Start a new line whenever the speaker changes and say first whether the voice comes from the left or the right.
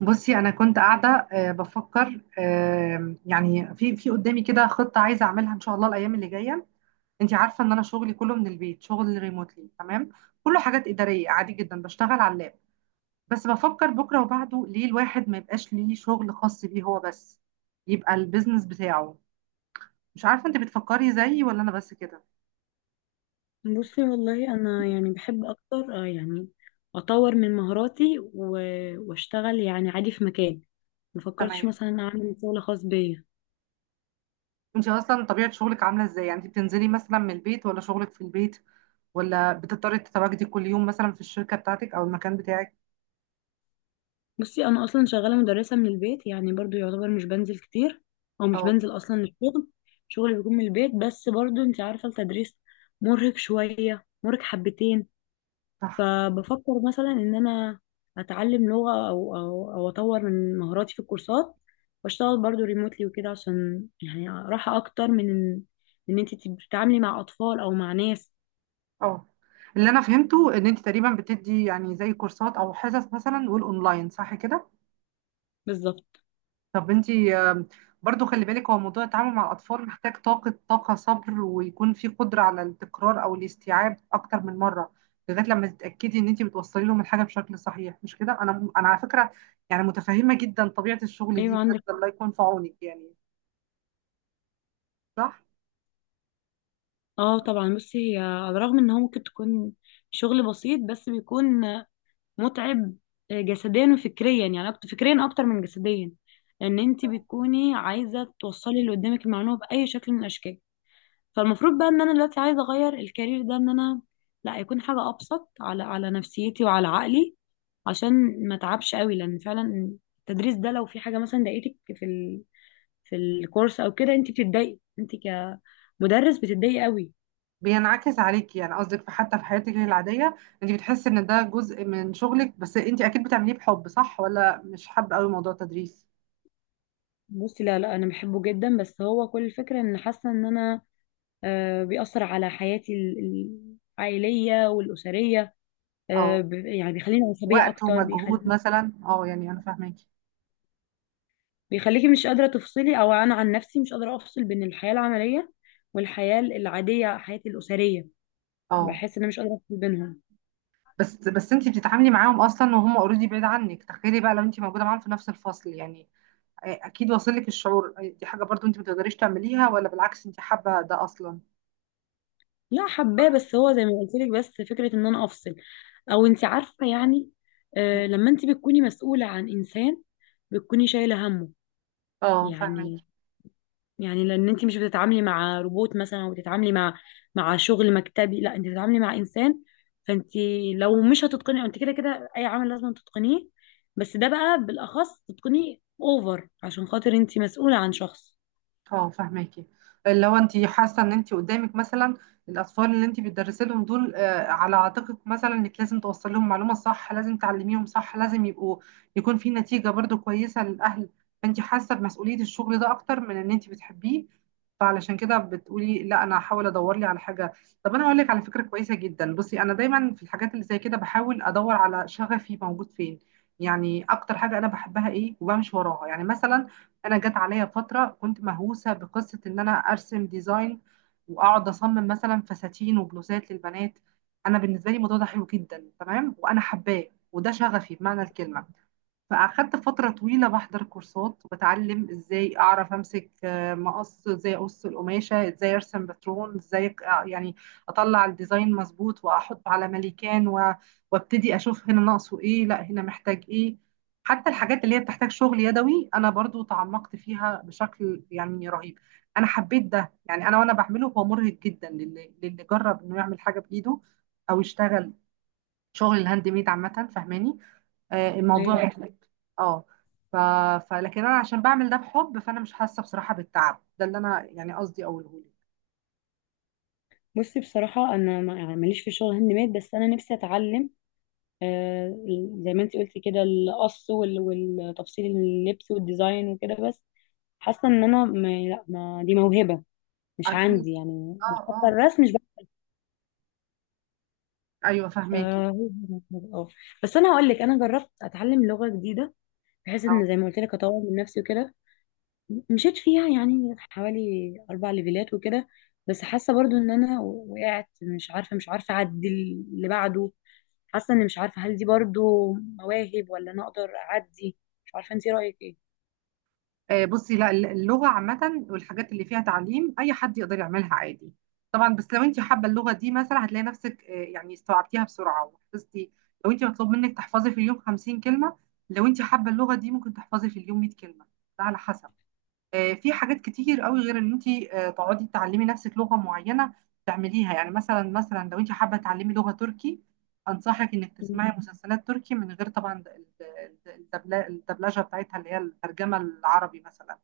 right: بصي انا كنت قاعده، بفكر، يعني في قدامي كده خطه عايزه اعملها ان شاء الله الايام اللي جايه. انت عارفه ان انا شغلي كله من البيت، شغل ريموتلي، تمام. كله حاجات اداريه عادي جدا، بشتغل على اللاب. بس بفكر بكره وبعده، ليه الواحد ما يبقاش ليه شغل خاص بيه هو بس؟ يبقى البيزنس بتاعه. مش عارفه، انت بتفكري زيي ولا انا بس كده؟
left: بصي والله انا يعني بحب اكتر يعني اطور من مهاراتي واشتغل يعني عادي في مكان. ما فكرتش
right: تمام.
left: مثلا اعمل شغل خاص بيا.
right: انت اصلا طبيعه شغلك عامله ازاي؟ يعني انت بتنزلي مثلا من البيت، ولا شغلك في البيت، ولا بتضطري تتواجدي كل يوم مثلا في الشركه بتاعتك او المكان بتاعك؟
left: بصي انا اصلا شغاله مدرسه من البيت، يعني برضو يعتبر مش بنزل كتير، او مش بنزل اصلا للشغل. شغلي بيكون من البيت، بس برضو انت عارفه التدريس مرهق شويه، مرهق حبتين.
right: صح.
left: فبفكر مثلا ان انا اتعلم لغة او اطور من مهاراتي في الكورسات، واشتغل برضو ريموتلي وكده، عشان يعني راحة اكتر من إن انت تتعاملي مع اطفال او مع ناس.
right: اه. اللي انا فهمته ان انت تقريبا بتدي يعني زي كورسات او حصص مثلا والاونلاين، صح كده؟
left: بالظبط.
right: طب انت، برضو خلي بالك، هو موضوع التعامل مع الاطفال محتاج طاقه، طاقه، صبر، ويكون في قدره على التكرار او الاستيعاب اكتر من مره، لغايه لما تتاكدي ان انت بتوصلي لهم الحاجه بشكل صحيح. مش كده؟ انا على فكره يعني متفهمه جدا طبيعه الشغل دي
left: ايوه
right: بجد.
left: عندك.
right: الله يكون في عونك يعني. صح.
left: اه طبعا. بصي هي على الرغم ان هو ممكن تكون شغل بسيط، بس بيكون متعب، جسديا وفكريا، يعني اكتر فكريا اكتر من جسديا، لان انت بتكوني عايزة توصلي اللي قدامك المعلومة بأي شكل من الاشكال. فالمفروض بقى ان انا دلوقتي عايزه اغير الكارير ده، ان انا لا يكون حاجه ابسط على نفسيتي وعلى عقلي، عشان ما اتعبش قوي، لان فعلا التدريس ده لو في حاجه مثلا ضايقتك في في الكورس او كده، انت بتتضايقي، انت كمدرس بتتضايقي قوي.
right: بينعكس عليكي يعني، قصدك في حتى في حياتك العادية انت بتحسي ان ده جزء من شغلك. بس انت اكيد بتعمليه بحب، صح؟ ولا مش حابة قوي موضوع التدريس؟
left: بصي لا، انا بحبه جدا، بس هو كل الفكره ان حاسه ان انا بيأثر على حياتي العائليه والاسريه.
right: اه.
left: يعني بيخليني عصبيه
right: وقت
left: اكتر،
right: ومجهود
left: بيخليني
right: مثلا، اه، يعني انا فاهماكي.
left: بيخليكي مش قادرة تفصلي. أو أنا عن نفسي مش قادرة أفصل بين الحياة العملية والحياة العادية، حياتي الأسرية.
right: اه.
left: بحس إن أنا مش قادرة أفصل بينهم.
right: بس انت بتتعاملي معاهم اصلا وهم اوريدي بعيد عنك، تخيلي بقى لو انت موجودة معاهم في نفس الفصل يعني. اكيد واصل لك الشعور. دي حاجة برضو انت ما تقدريش تعمليها، ولا بالعكس انت حابة ده اصلا؟
left: لا حباه، بس هو زي ما قلت لك، بس فكرة إن أنا أفصل أو أنت عارفة يعني. آه، لما أنت بتكوني مسؤولة عن إنسان بتكوني شايلة همه
right: اه فاهمك.
left: يعني. يعني لان انت مش بتتعاملي مع روبوت مثلا، وبتتعاملي مع مع شغل مكتبي. لا، انت بتتعاملي مع انسان. فانت لو مش هتتقني، انت كده كده اي عمل لازم تتقنيه، بس ده بقى بالاخص تتقنيه اوفر، عشان خاطر انت مسؤولة عن شخص.
right: اه فهماكي. اللي هو انت حاسه ان انت قدامك مثلا الاطفال اللي انت بتدرسي لهم دول، على عاتقك مثلا انك لازم توصل لهم معلومه صح، لازم تعلميهم صح، لازم يبقوا يكون في نتيجه برضو كويسه للاهل. فانت حاسه بمسؤوليه الشغل ده اكتر من ان انت بتحبيه. فعلشان كده بتقولي لا انا هحاول ادور لي على حاجه. طب انا هقول لك على فكره كويسه جدا. بصي انا دايما في الحاجات اللي زي كده بحاول ادور على شغفي موجود فين. يعني اكتر حاجه انا بحبها ايه وبمشي وراها يعني. مثلا انا جت عليا فتره كنت مهووسه بقصه ان انا ارسم ديزاين، واقعد اصمم مثلا فساتين وبلوزات للبنات. انا بالنسبه لي الموضوع ده حلو جدا، تمام، وانا حباه، وده شغفي بمعنى الكلمه. فأخدت فترة طويلة بحضر كورسات وبتعلم ازاي أعرف أمسك، مقص، ازاي أقص القماشة، ازاي أرسم باترون، ازاي يعني أطلع الديزاين مظبوط، وأحط على مليكان وابتدي أشوف هنا ناقصه ايه، لا هنا محتاج ايه. حتى الحاجات اللي هي بتحتاج شغل يدوي أنا برضو تعمقت فيها بشكل يعني رهيب. أنا حبيت ده يعني. أنا وأنا بعمله هو مرهق جدا، للي جرب إنه يعمل حاجة بإيده، أو يشتغل شغل الهاند ميد عامة، فاهماني؟ الموضوع
left: ايوه.
right: مختلف. اه. ف... لكن انا عشان بعمل ده بحب، فانا مش حاسه بصراحه بالتعب ده، اللي انا يعني قصدي اقوله لك.
left: بصي بصراحة أنا يعني ماليش في الشغل هاند ميد، بس أنا نفسي أتعلم آه زي ما أنت قلتي كده، القص والتفصيل اللبس والديزاين وكده. بس حاسة إن أنا ما دي موهبة مش
right: اكيد.
left: عندي يعني،
right: اه.
left: وحتى
right: اه.
left: الرسم مش.
right: ايوه فهماكي.
left: فهو اه بس انا هقول لك، انا جربت اتعلم لغه جديده، بحيث
right: اه.
left: ان زي ما قلت لك اطور من نفسي وكده. مشيت فيها يعني حوالي 4 ليفلات وكده، بس حاسه برضو ان انا وقعت، مش عارفه اعدي اللي بعده. حاسه اني مش عارفه، هل دي برضو مواهب ولا انا اقدر اعدي؟ مش عارفه انت رايك ايه.
right: بصي، لا، اللغه عامه والحاجات اللي فيها تعليم اي حد يقدر يعملها عادي طبعا. بس لو انت حابه اللغه دي مثلا هتلاقي نفسك، يعني استوعبتيها بسرعه وحفظتي. لو انت مطلوب منك تحفظي في اليوم 50 كلمه، لو انت حابه اللغه دي ممكن تحفظي في اليوم 100 كلمه. ده على حسب. في حاجات كتير قوي غير ان انت تقعدي تعلمي نفسك لغه معينه. تعمليها يعني، مثلا لو انت حابه تعلمي لغه تركي، انصحك انك
left: م-
right: تسمعي مسلسلات تركي من غير طبعا الدبلجه بتاعتها اللي هي الترجمه العربي مثلا.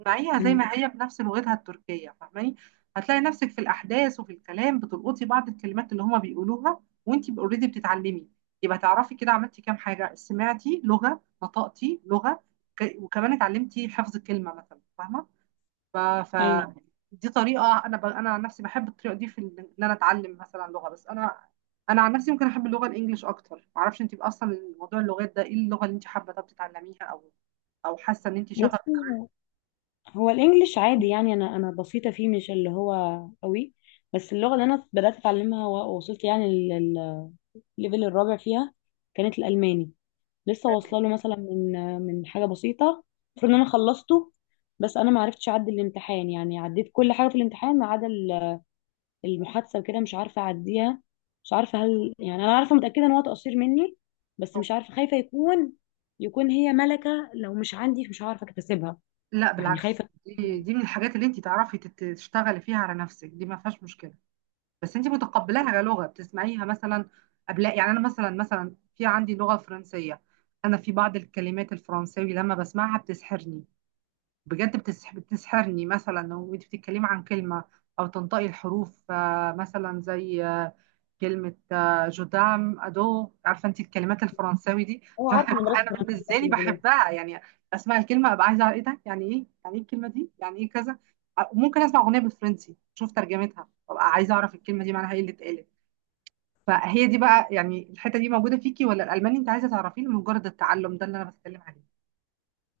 right: اسمعيها زي
left: م.
right: ما هي بنفس لغتها التركيه، فاهماني؟ هتلاقي نفسك في الاحداث وفي الكلام بتلقطي بعض الكلمات اللي هما بيقولوها، وانت اوريدي بتتعلمي. يبقى تعرفي كده عملتي كام حاجه: سمعتي لغه، نطقتي لغه، وكمان اتعلمتي حفظ كلمه مثلا، فاهمه؟ ف... ف
left: ايوه.
right: دي طريقه انا انا عن نفسي بحب الطريقه دي في ان انا اتعلم مثلا لغه. بس انا عن نفسي ممكن احب اللغه الانجليش اكتر. ما اعرفش انت اصلا موضوع اللغات ده ايه، اللغه اللي انت حابه طب تتعلميها، او او حاسه ان انت شغف؟
left: بصي هو الانجليش عادي يعني، انا بسيطه فيه، مش اللي هو قوي. بس اللغه اللي انا بدات اتعلمها ووصلت يعني الليفل الرابع فيها، كانت الالماني. لسه
right: حلو.
left: واصله له مثلا من حاجه بسيطه. المفروض ان انا خلصته، بس انا ما عرفتش اعدي الامتحان. يعني عديت كل حاجه في الامتحان ما عدا المحادثه وكده، مش عارفه اعديها. مش عارفه هل يعني انا عارفه متاكده ان هو تقصير مني، بس مش عارفه، خايفه يكون يكون هي ملكه لو مش عندي مش عارفه اكتسبها
right: لا
left: يعني،
right: بالعكس،
left: خايفه.
right: دي من الحاجات اللي انت تعرفي تشتغلي فيها على نفسك، دي ما فيهاش مشكله. بس انت متقبلاها كلغه بتسمعيها مثلا قبل؟ يعني انا مثلا في عندي لغه فرنسيه، انا في بعض الكلمات الفرنساوي لما بسمعها بتسحرني، بجد بتسحرني مثلا. وانت بتتكلمي عن كلمة او تنطقي الحروف، مثلا زي، كلمة، جودام ادو، عارفة انت الكلمات الفرنساوي دي؟
left: هو عارف ان مدرسه
right: فانا
left: فرنسا
right: بالنسبة
left: برضه
right: لي
left: ليفلين.
right: بحبها يعني. اسمع الكلمة ابقى عايزة أعرف ايه ده، يعني ايه، يعني ايه الكلمة دي، يعني ايه كذا. ممكن اسمع اغنية بالفرنسي، اشوف ترجمتها، وابقى عايزة اعرف الكلمة دي معناها ايه اللي اتقالت. فهي دي بقى، يعني الحتة دي موجودة فيكي، ولا الالماني انت عايزة تعرفيه لمجرد التعلم؟ ده اللي انا بتكلم عليه.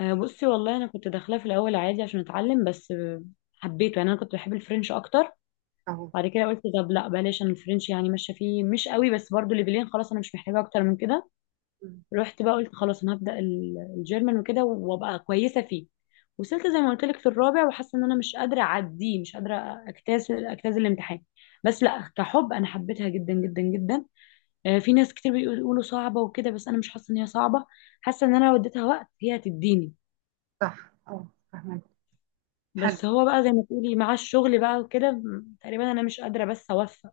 left: بصي والله انا كنت داخلاه في الاول عادي عشان اتعلم، بس حبيته. يعني انا كنت بحب الفرنش اكتر.
right: اهو.
left: بعد كده قلت طب لا بلاش، انا الفرنش يعني ماشيه فيه، مش قوي، بس برضو ليفلين خلاص، انا مش محتاجه اكتر من كده.
right: مم.
left: رحت بقى قلت خلاص انا هبدا الجيرمان وكده، وابقى كويسه فيه. وصلت زي ما قلت لك في الرابع، وحاسه ان انا مش قادره اعديه، مش قادره اجتاز الامتحان. بس لا كحب انا حبيتها جدا جدا جدا. في ناس كتير بيقولوا صعبه وكده، بس انا مش حاسه ان هي صعبه. حاسه ان انا لو اديتها وقت هي هتديني.
right: صح اه فاهمة. حلو.
left: بس هو بقى زي ما تقولي، مع الشغل بقى وكده تقريبا انا مش قادره بس اوفق.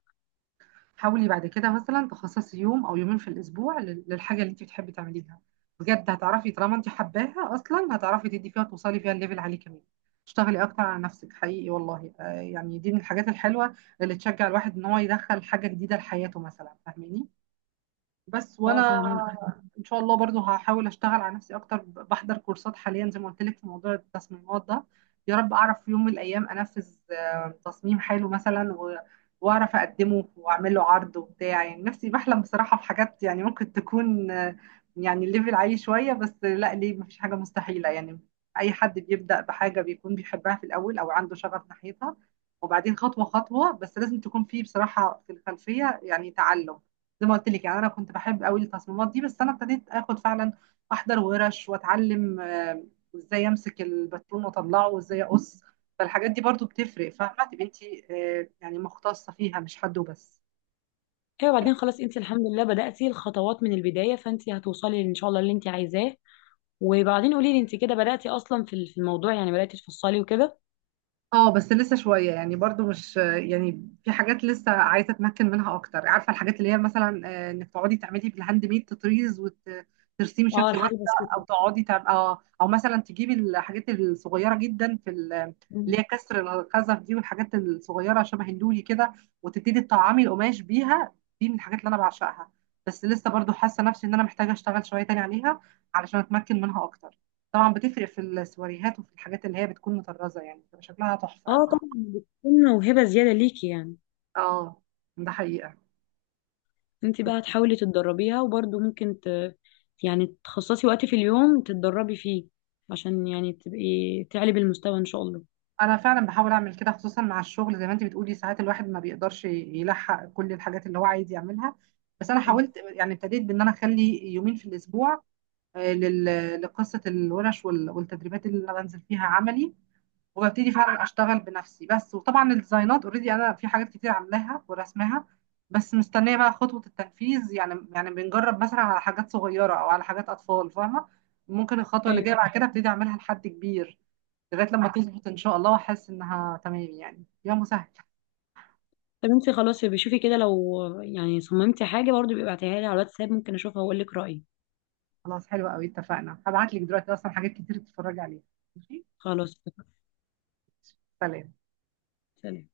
right: حاولي بعد كده مثلا تخصصي يوم او يومين في الاسبوع للحاجه اللي انت بتحبي تعمليها. بجد هتعرفي، طالما انت حباها اصلا هتعرفي تدي فيها وتوصلي فيها الليفل عالي كمان. اشتغلي اكتر على نفسك حقيقي والله، يعني دي من الحاجات الحلوه اللي تشجع الواحد ان هو يدخل حاجه جديده لحياته مثلا، فاهماني؟ بس وانا
left: اه فاهمه.
right: ان شاء الله برضو هحاول اشتغل على نفسي اكتر، بحضر كورسات حاليا زي ما قلت لك في موضوع التصميمات ده. يا رب اعرف في يوم من الايام انفذ، تصميم حلو مثلا، واعرف اقدمه واعمل له عرض وبتاع. يعني نفسي بحلم بصراحة في حاجات يعني ممكن تكون، يعني الليفل عالي شوية، بس لا، ليه؟ مفيش حاجة مستحيلة يعني. اي حد بيبدأ بحاجة بيكون بيحبها في الاول او عنده شغف ناحيتها، وبعدين خطوة خطوة. بس لازم تكون فيه بصراحة في الخلفية يعني تعلم. زي ما قلت لك، يعني انا كنت بحب قوي التصميمات دي، بس انا ابتديت اخد فعلا احضر ورش، واتعلم، ازاي امسك الباترون واطلعه، وازاي اقص. فالحاجات دي برضو بتفرق، فاهمه؟ تبقي انت يعني مختصه فيها، مش حد وبس.
left: ايوه. بعدين خلاص انت الحمد لله بدأتي الخطوات من البداية، فانت هتوصلي ان شاء الله اللي انت عايزاه. وبعدين قولي لي انت كده بدأتي اصلا في الموضوع، يعني بدأتي تفصلي وكده؟
right: اه بس لسه شوية، يعني برضو، مش يعني، في حاجات لسه عايزة اتمكن منها اكتر. عارفة الحاجات اللي هي مثلا، انك تقعدي تعملي بالهاند ميد تطريز وترسمي
left: اه
right: شكل
left: الحاجات
right: واحدة، او
left: البسيطة.
right: اه، او مثلا تجيبي الحاجات الصغيرة جدا في اللي هي
left: مم.
right: كسر الخزف دي، والحاجات الصغيرة شبه النولي كده، وتبتدي تطعمي القماش بيها. دي من الحاجات اللي انا بعشقها، بس لسه برضو حاسة نفسي ان انا محتاجة اشتغل شوية تاني عليها علشان اتمكن منها اكتر. طبعا بتفرق في السواريهات وفي الحاجات اللي هي بتكون مطرزه، يعني بتبقى شكلها تحفه قوي.
left: اه طبعا بتكون موهبة زيادة ليكي يعني.
right: اه ده حقيقه.
left: انت بقى هتحاولي تتدربيها، وبرضه ممكن يعني تخصصي وقت في اليوم تتدربي فيه، عشان يعني تبقي تعلي بالمستوى ان شاء الله.
right: انا فعلا بحاول اعمل كده، خصوصا مع الشغل زي ما انت بتقولي، ساعات الواحد ما بيقدرش يلحق كل الحاجات اللي هو عايز يعملها. بس انا
left: مم.
right: حاولت، يعني ابتديت بان انا اخلي يومين في الاسبوع، لقصه الورش والتدريبات اللي انا بنزل فيها عملي، وببتدي فعلا اشتغل بنفسي بس. وطبعا الديزاينات اوريدي انا في حاجات كتير عاملاها ورسمها، بس مستنيه بقى خطوه التنفيذ. يعني يعني بنجرب مثلا على حاجات صغيره او على حاجات اطفال، فاهمه؟ ممكن الخطوه اللي
left: ايوه.
right: جايه بعد كده ابتدي اعملها لحد كبير، لغايه لما تظبط ان شاء الله واحس انها تمام، يعني يا مسهل.
left: طب انت خلاص، بشوفي كده، لو يعني صممتي حاجة برضه، بيبقى ابعتيها لي على الواتساب، ممكن اشوفها واقول لك رأيي.
right: خلاص حلو قوي، اتفقنا. هبعت لك دلوقتي اصلا حاجات كتير تتفرجي عليها. ماشي.
left: خلاص.
right: سلام.
left: سلام.